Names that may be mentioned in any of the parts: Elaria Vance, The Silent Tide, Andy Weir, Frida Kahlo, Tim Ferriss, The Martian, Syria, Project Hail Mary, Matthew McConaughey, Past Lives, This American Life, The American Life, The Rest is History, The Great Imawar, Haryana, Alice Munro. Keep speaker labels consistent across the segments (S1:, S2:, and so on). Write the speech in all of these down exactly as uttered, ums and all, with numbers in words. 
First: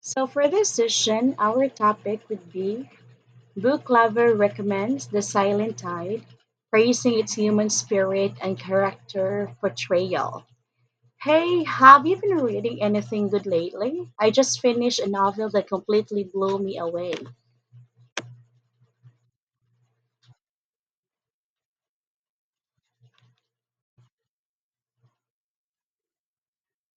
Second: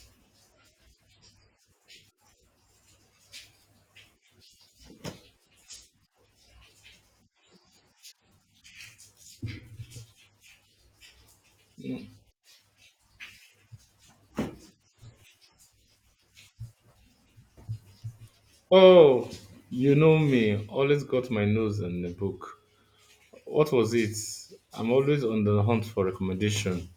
S1: So for this session, our topic would be Book Lover Recommends The Silent Tide, praising its human spirit and character portrayal. Hey, have you been reading anything good lately? I just finished a novel that completely blew me away.
S2: Oh, you know me. Always got my nose in the book. What was it? I'm always on the hunt for recommendation.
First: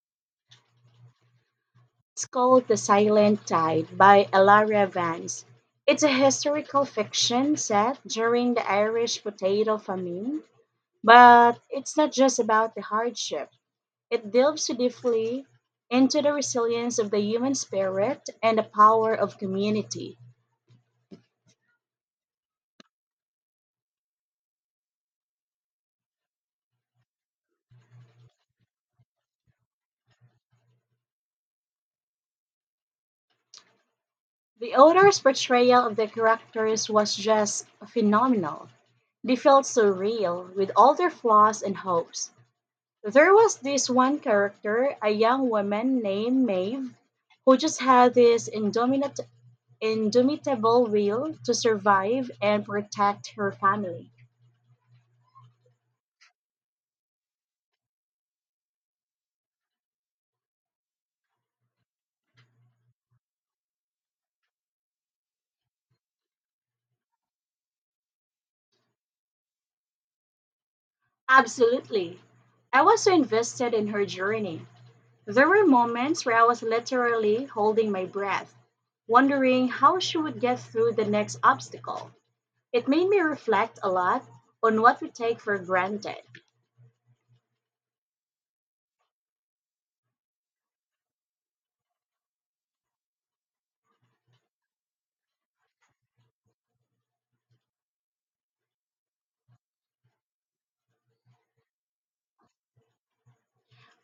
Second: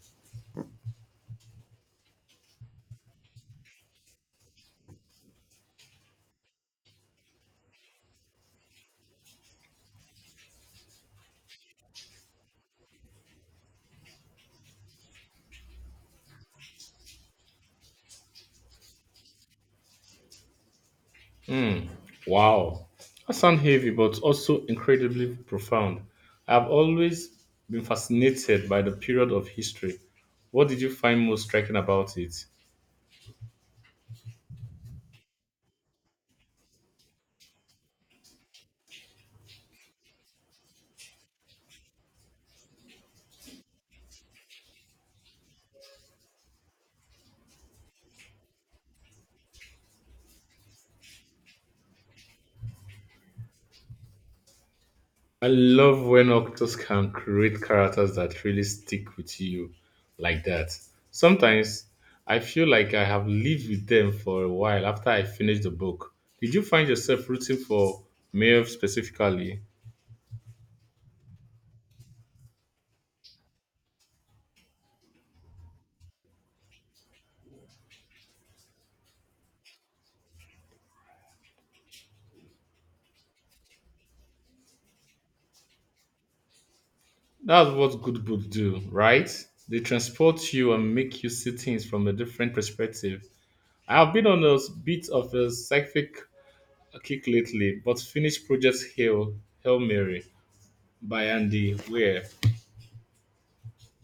S1: It's called The Silent Tide by Elaria Vance. It's a historical fiction set during the Irish potato famine, but it's not just about the hardship. It delves deeply into the resilience of the human spirit and the power of community.
S2: Hmm. Wow. That sounds heavy, but also incredibly profound. I've always been fascinated by the period of history. What did you find most striking about it?
S1: The author's portrayal of the characters was just phenomenal. They felt so real, with all their flaws and hopes. There was this one character, a young woman named Maeve, who just had this indomit- indomitable will to survive and protect her family.
S2: I love when actors can create characters that really stick with you like that. Sometimes I feel like I have lived with them for a while after I finished the book. Did you find yourself rooting for Maeve specifically?
S1: Absolutely. I was so invested in her journey. There were moments where I was literally holding my breath, wondering how she would get through the next obstacle. It made me reflect a lot on what we take for granted.
S2: That's what good books do, right? They transport you and make you see things from a different perspective. I have been on a bit of a psychic kick lately, but finished Project Hail, Hail Mary by Andy Weir.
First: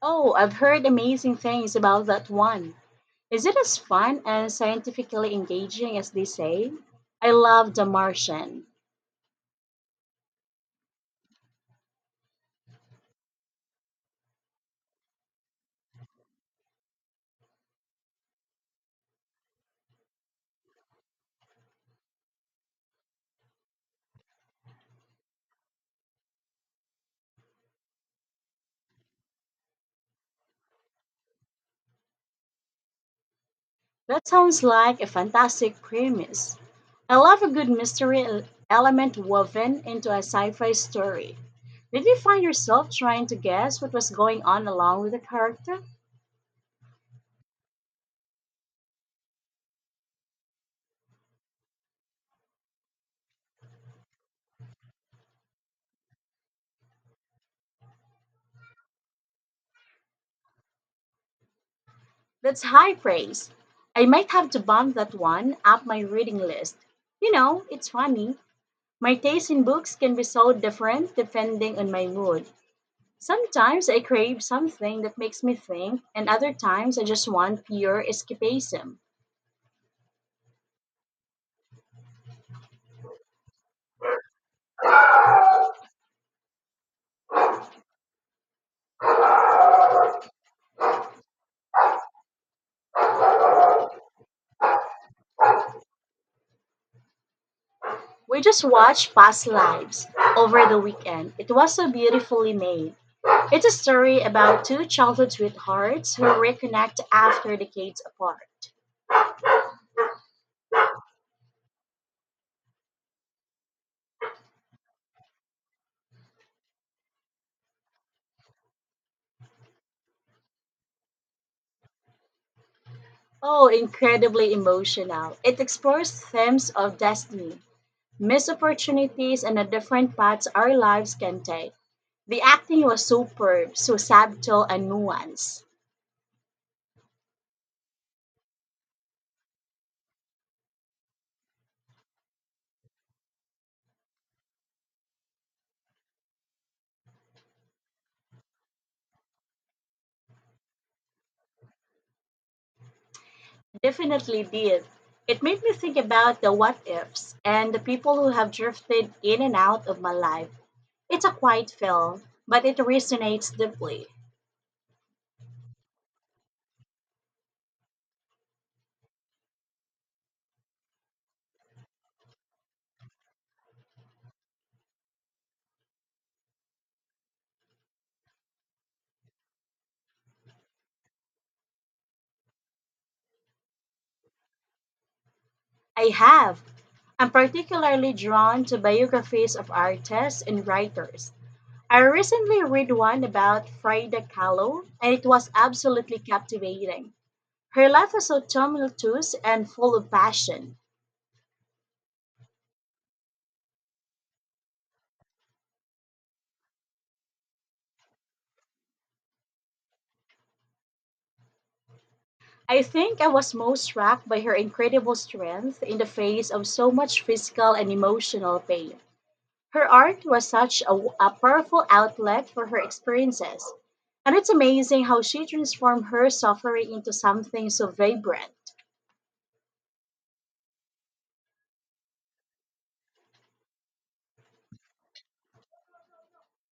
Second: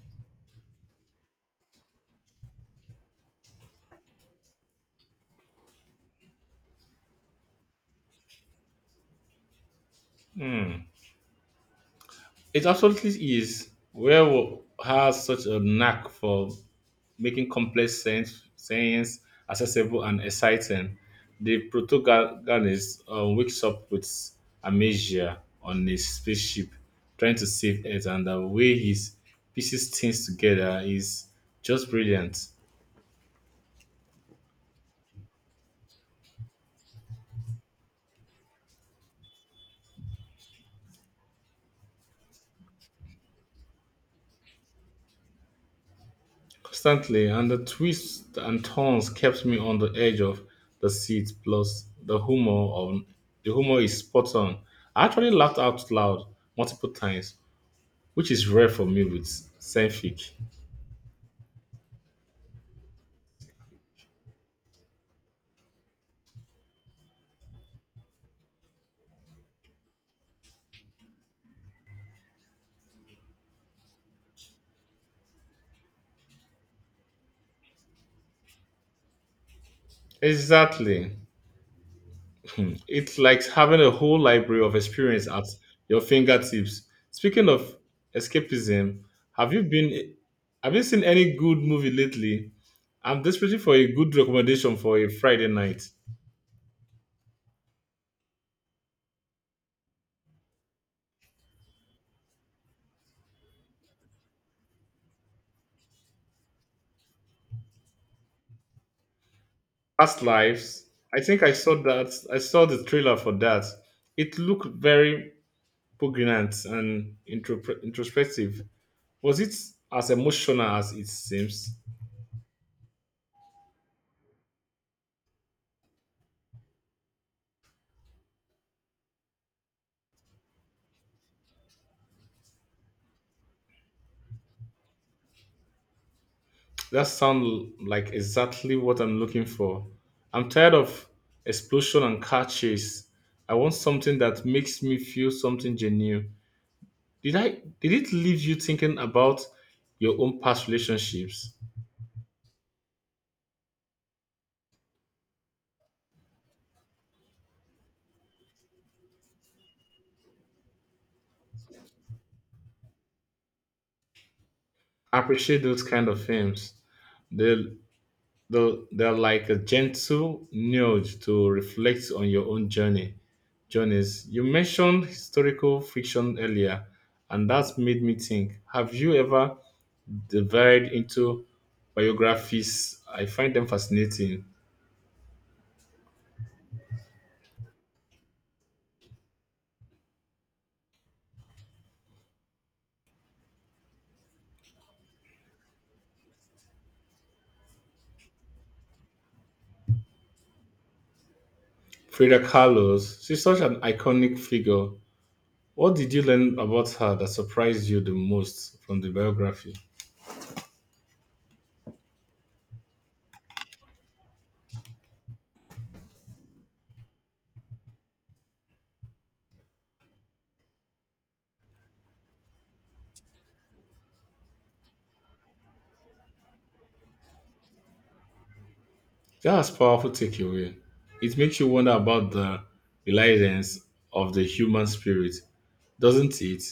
S1: Oh, I've heard amazing things about that one. Is it as fun and scientifically engaging as they say? I love The Martian.
S2: Hmm. It absolutely is. Where wo- has such a knack for making complex sense, science accessible and exciting. The protagonist uh, wakes up with amnesia on a spaceship, trying to save Earth, and the way he pieces things together is just brilliant.
S1: That sounds like a fantastic premise. I love a good mystery el- element woven into a sci fi story. Did you find yourself trying to guess what was going on along with the character?
S2: Constantly, and the twists and turns kept me on the edge of the seat. Plus, the humor on the humor is spot on. I actually laughed out loud multiple times, which is rare for me with Senfic.
S1: That's high praise. I might have to bump that one up my reading list. You know, it's funny. My taste in books can be so different depending on my mood. Sometimes I crave something that makes me think, and other times I just want pure escapism.
S2: Exactly, it's like having a whole library of experience at your fingertips. Speaking of escapism, have you been have you seen any good movie lately? I'm desperate for a good recommendation for a Friday night.
S1: We just watched Past Lives over the weekend. It was so beautifully made. It's a story about two childhood sweethearts who reconnect after decades apart.
S2: Past Lives. I think I saw that. I saw the trailer for that. It looked very poignant and introp- introspective. Was it as emotional as it seems?
S1: Oh, incredibly emotional. It explores themes of destiny, missed opportunities, and the different paths our lives can take. The acting was superb, so subtle and nuanced.
S2: That sounds like exactly what I'm looking for. I'm tired of explosion and car chase. I want something that makes me feel something genuine. Did I? Did it leave you thinking about your own past relationships?
S1: Definitely did. It made me think about the what ifs and the people who have drifted in and out of my life. It's a quiet film, but it resonates deeply.
S2: I appreciate those kind of films. They Though they're like a gentle nudge to reflect on your own journey. Journeys. You mentioned historical fiction earlier, and that's made me think. Have you ever dived into biographies? I find them fascinating.
S1: I have. I'm particularly drawn to biographies of artists and writers. I recently read one about Frida Kahlo, and it was absolutely captivating. Her life was so tumultuous and full of passion.
S2: Frida Kahlo's. She's such an iconic figure. What did you learn about her that surprised you the most from the biography?
S1: I think I was most struck by her incredible strength in the face of so much physical and emotional pain. Her art was such a, a powerful outlet for her experiences, and it's amazing how she transformed her suffering into something so vibrant.
S2: That's powerful takeaway. It makes you wonder about the reliance of the human spirit, doesn't it?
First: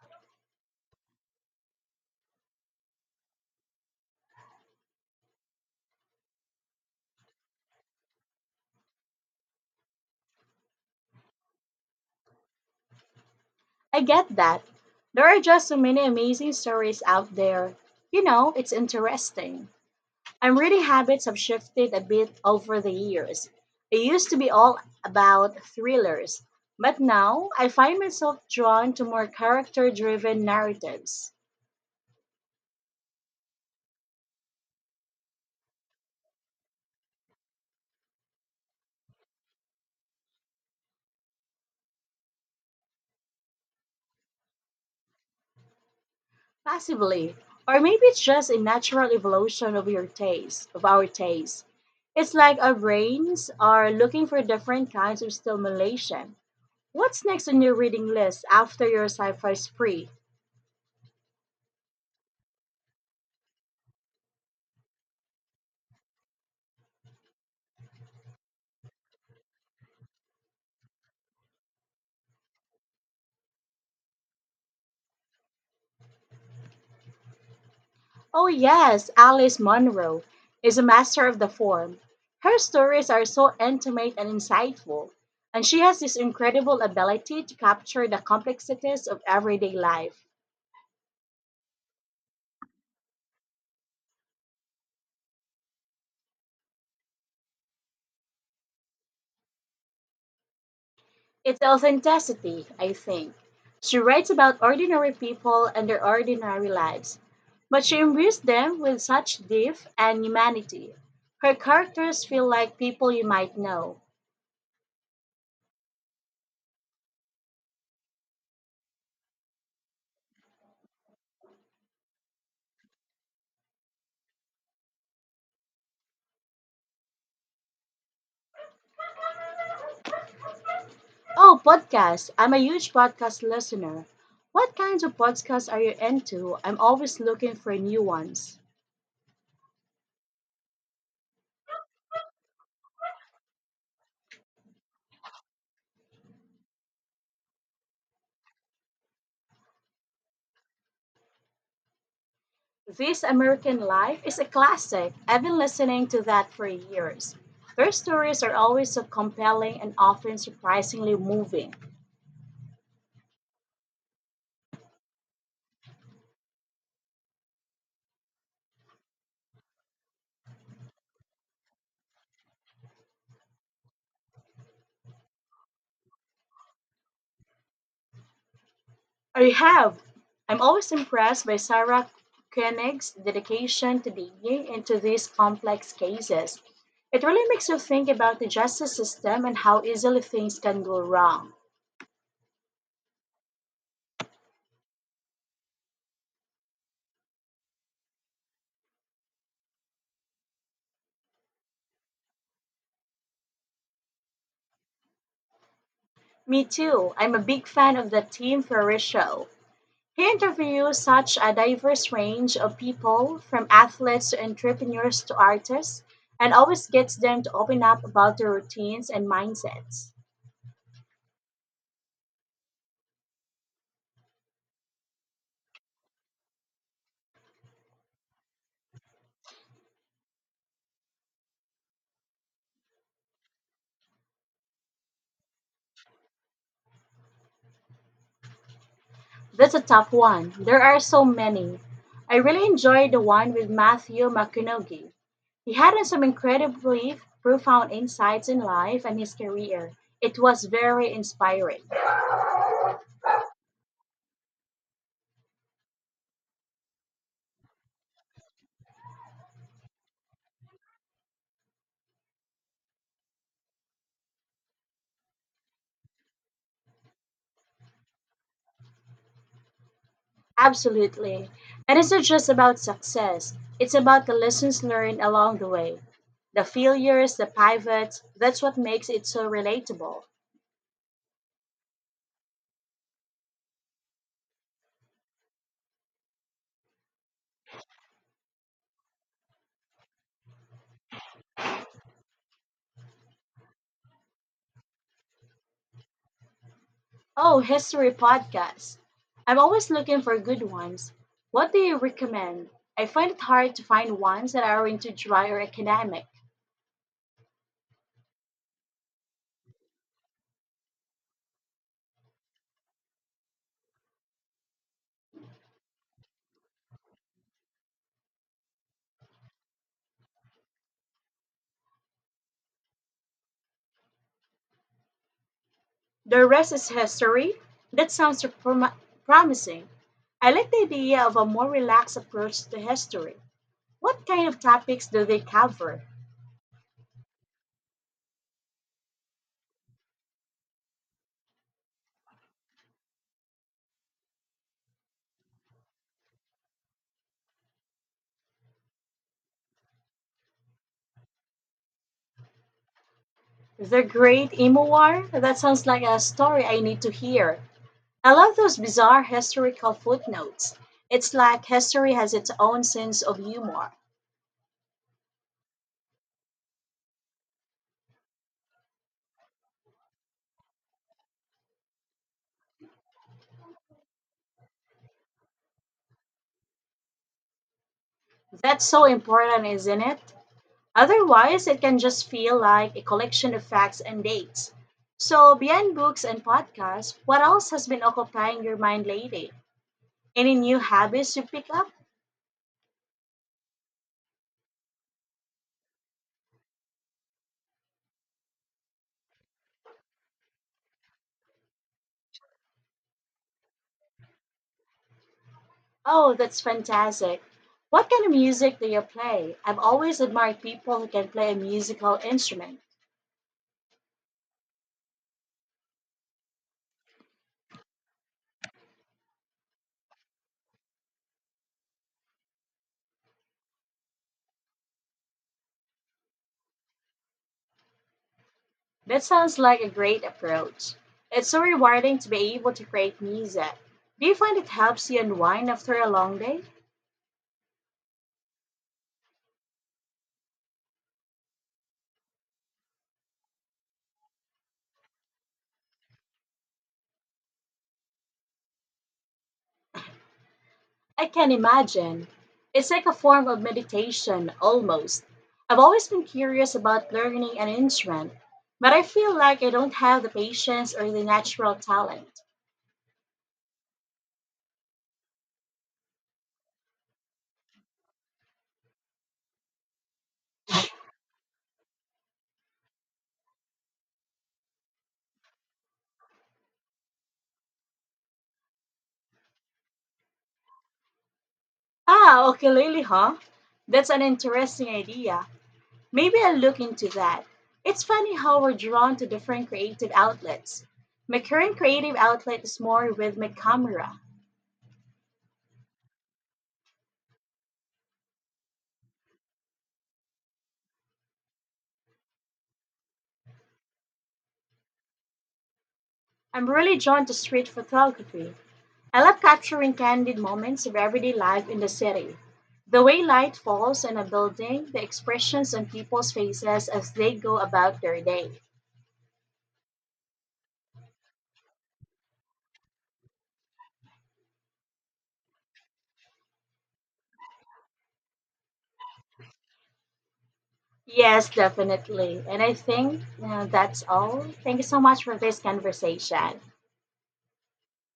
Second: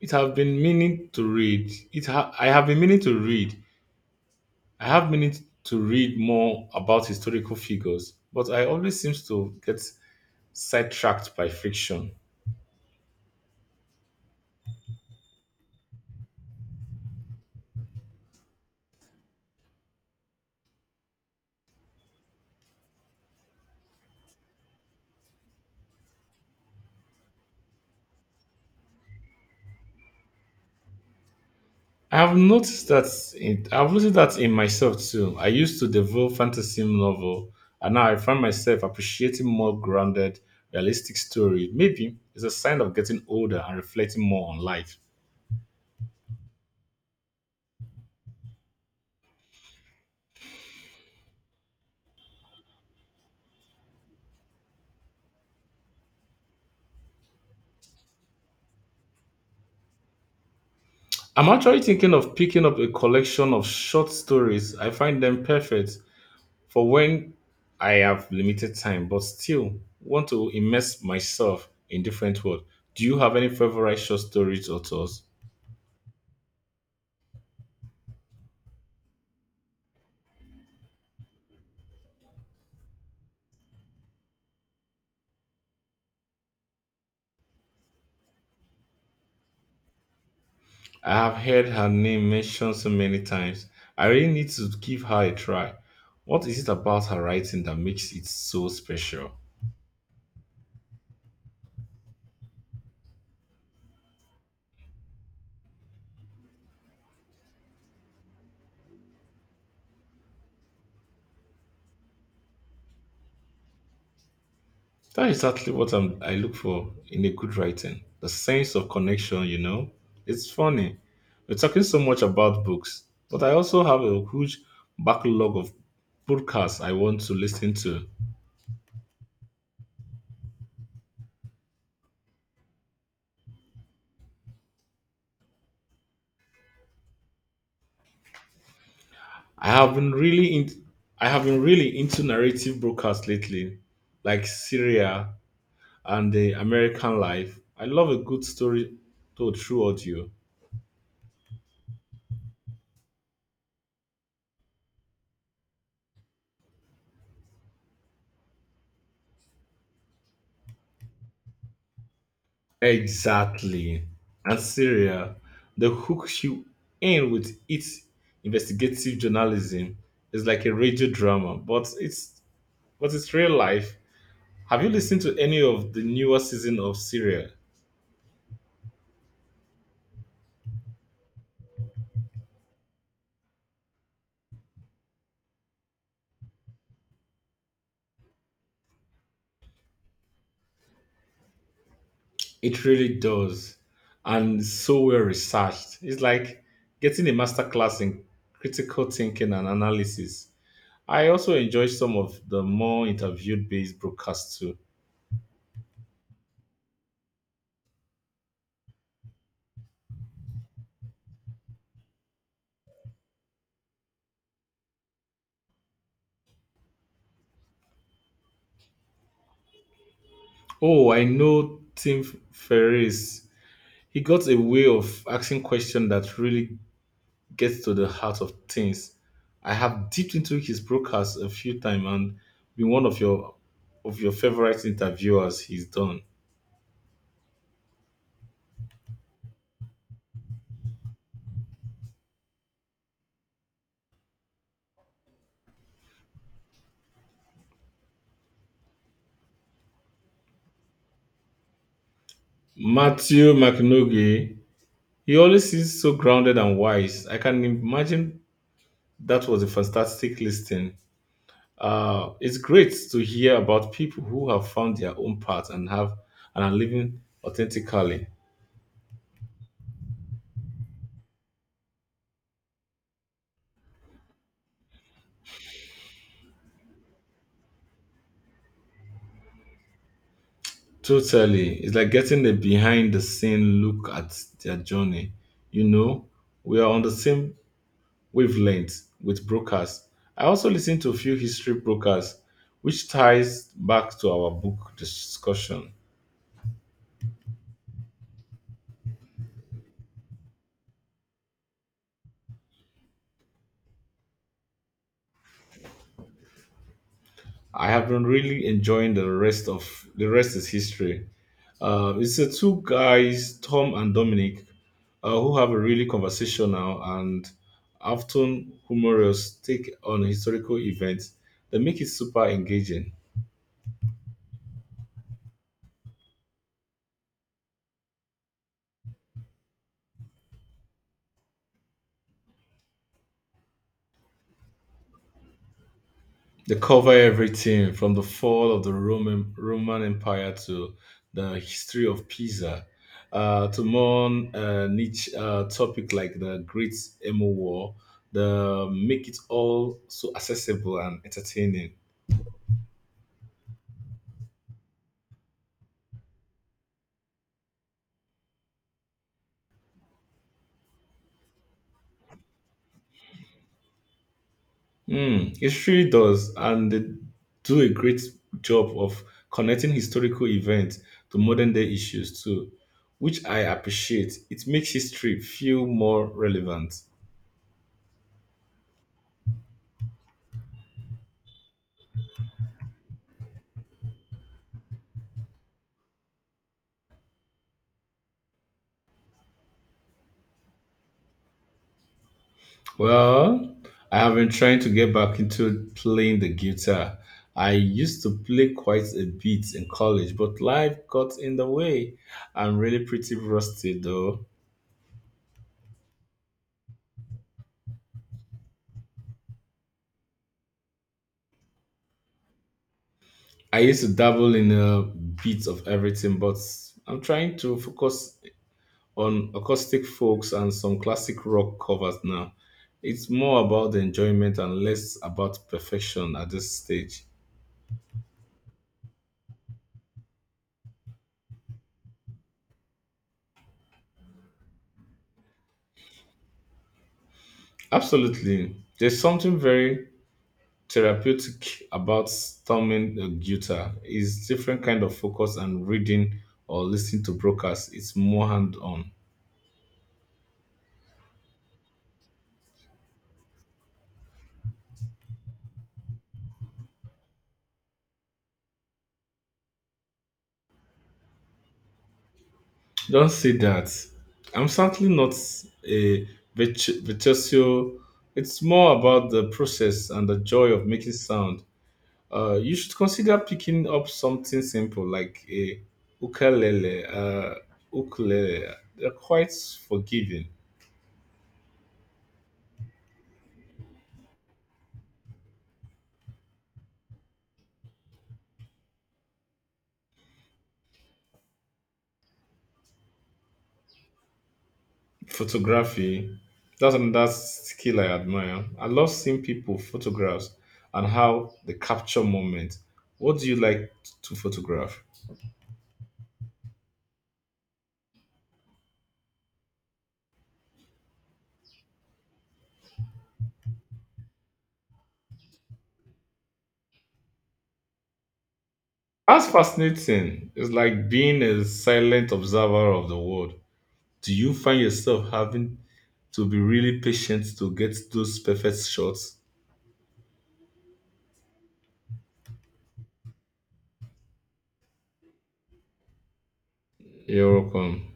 S2: It have been meaning to read. It ha- I have been meaning to read. I have meaning to read more about historical figures, but I always seems to get sidetracked by fiction.
S1: I get that. There are just so many amazing stories out there. You know, it's interesting. I'm reading habits have shifted a bit over the years. I used to be all about thrillers, but now I find myself drawn to more character driven narratives.
S2: I've noticed that it, I've noticed that in myself too. I used to devour fantasy novel, and now I find myself appreciating more grounded, realistic story. Maybe it's a sign of getting older and reflecting more on life.
S1: Possibly. Or maybe it's just a natural evolution of your taste, of our taste. It's like our brains are looking for different kinds of stimulation. What's next on your reading list after your sci fi spree?
S2: I'm actually thinking of picking up a collection of short stories. I find them perfect for when I have limited time, but still want to immerse myself in different world. Do you have any favorite short stories authors?
S1: Oh, yes, Alice Munro is a master of the form. Her stories are so intimate and insightful, and she has this incredible ability to capture the complexities of everyday life.
S2: I have heard her name mentioned so many times. I really need to give her a try. What is it about her writing that makes it so special?
S1: It's authenticity, I think. She writes about ordinary people and their ordinary lives, but she imbues them with such depth and humanity. Her characters feel like people you might know.
S2: That's exactly what I'm, I look for in a good writing. The sense of connection, you know? It's funny. We're talking so much about books, but I also have a huge backlog of podcasts I want to listen to.
S1: Oh, podcasts. I'm a huge podcast listener. What kinds of podcasts are you into? I'm always looking for new ones.
S2: I have been really in, I have been really into narrative broadcasts lately, like Syria and the American life. I love a good story told through audio.
S1: This American Life is a classic. I've been listening to that for years. Their stories are always so compelling and often surprisingly moving.
S2: Exactly. And Syria, the hooks you in with its investigative journalism is like a radio drama, but it's but it's real life. Have you listened to any of the newer season of Syria?
S1: I have. I'm always impressed by Sarah Koenig's dedication to digging into these complex cases. It really makes you think about the justice system and how easily things can go wrong.
S2: It really does. And it's so well researched. It's like getting a masterclass in critical thinking and analysis. I also enjoy some of the more interviewed based broadcasts too.
S1: Me too. I'm a big fan of the Tim Ferriss show. He interviews such a diverse range of people, from athletes to entrepreneurs to artists, and always gets them to open up about their routines and mindsets.
S2: Oh, I know Tim Ferriss. He got a way of asking questions that really gets to the heart of things. I have dipped into his broadcast a few times and been one of your of your favorite interviewers he's done.
S1: That's a tough one. There are so many. I really enjoyed the one with Matthew McConaughey. He had some incredibly profound insights in life and his career. It was very inspiring.
S2: Matthew McNaughey, he always seems so grounded and wise. I can imagine that was a fantastic listening. Uh, it's great to hear about people who have found their own path and have and are living authentically.
S1: Absolutely. And it's not just about success, it's about the lessons learned along the way. The failures, the pivots, that's what makes it so relatable.
S2: Totally, it's like getting a behind-the-scene look at their journey. You know, we are on the same wavelength with brokers. I also listen to a few history brokers, which ties back to our book discussion.
S1: Oh, history podcasts. I'm always looking for good ones. What do you recommend? I find it hard to find ones that are into dry or academic.
S2: I have been really enjoying the rest of the rest is history. Uh, it's the two guys, Tom and Dominic, uh, who have a really conversational and often humorous take on historical events that make it super engaging.
S1: The rest is history. That sounds prom- promising. I like the idea of a more relaxed approach to history. What kind of topics do they cover?
S2: They cover everything from the fall of the Roman Roman Empire to the history of Pisa, uh, to more uh, niche uh, topic like the Great Emo War. They make it all so accessible and entertaining.
S1: The Great Imawar? That sounds like a story I need to hear. I love those bizarre historical footnotes. It's like history has its own sense of humor.
S2: Mm, it really does, and they do a great job of connecting historical events to modern day issues too, which I appreciate. It makes history feel more relevant.
S1: That's so important, isn't it? Otherwise, it can just feel like a collection of facts and dates. So, beyond books and podcasts, what else has been occupying your mind lately? Any new habits you pick up?
S2: Well, I have been trying to get back into playing the guitar. I used to play quite a bit in college, but life got in the way. I'm really pretty rusty though.
S1: Oh, that's fantastic. What kind of music do you play? I've always admired people who can play a musical instrument.
S2: I used to dabble in a bit of everything, but I'm trying to focus on acoustic folks and some classic rock covers now. It's more about the enjoyment and less about perfection at this stage.
S1: That sounds like a great approach. It's so rewarding to be able to create music. Do you find it helps you unwind after a long day?
S2: Absolutely. There's something very therapeutic about strumming a guitar. It's different kind of focus and reading or listening to broadcasts. It's more hand-on.
S1: I can imagine. It's like a form of meditation, almost. I've always been curious about learning an instrument, but I feel like I don't have the patience or the natural talent.
S2: Don't say that. I'm certainly not a virtu- virtuoso. It's more about the process and the joy of making sound. Uh, you should consider picking up something simple like a ukulele. Uh, ukulele. They're quite forgiving.
S1: Ah, ukulele, huh? That's an interesting idea. Maybe I'll look into that. It's funny how we're drawn to different creative outlets. My current creative outlet is more with my camera.
S2: Photography. That's another skill I admire. I love seeing people photographs and how they capture moments. What do you like to photograph?
S1: I'm really drawn to street photography. I love capturing candid moments of everyday life in the city. The way light falls on a building, the expressions on people's faces as they go about their day.
S2: That's fascinating. It's like being a silent observer of the world. Do you find yourself having to be really patient to get those perfect shots?
S1: Yes, definitely. And I think uh, that's all. Thank you so much for this conversation.
S2: You're welcome.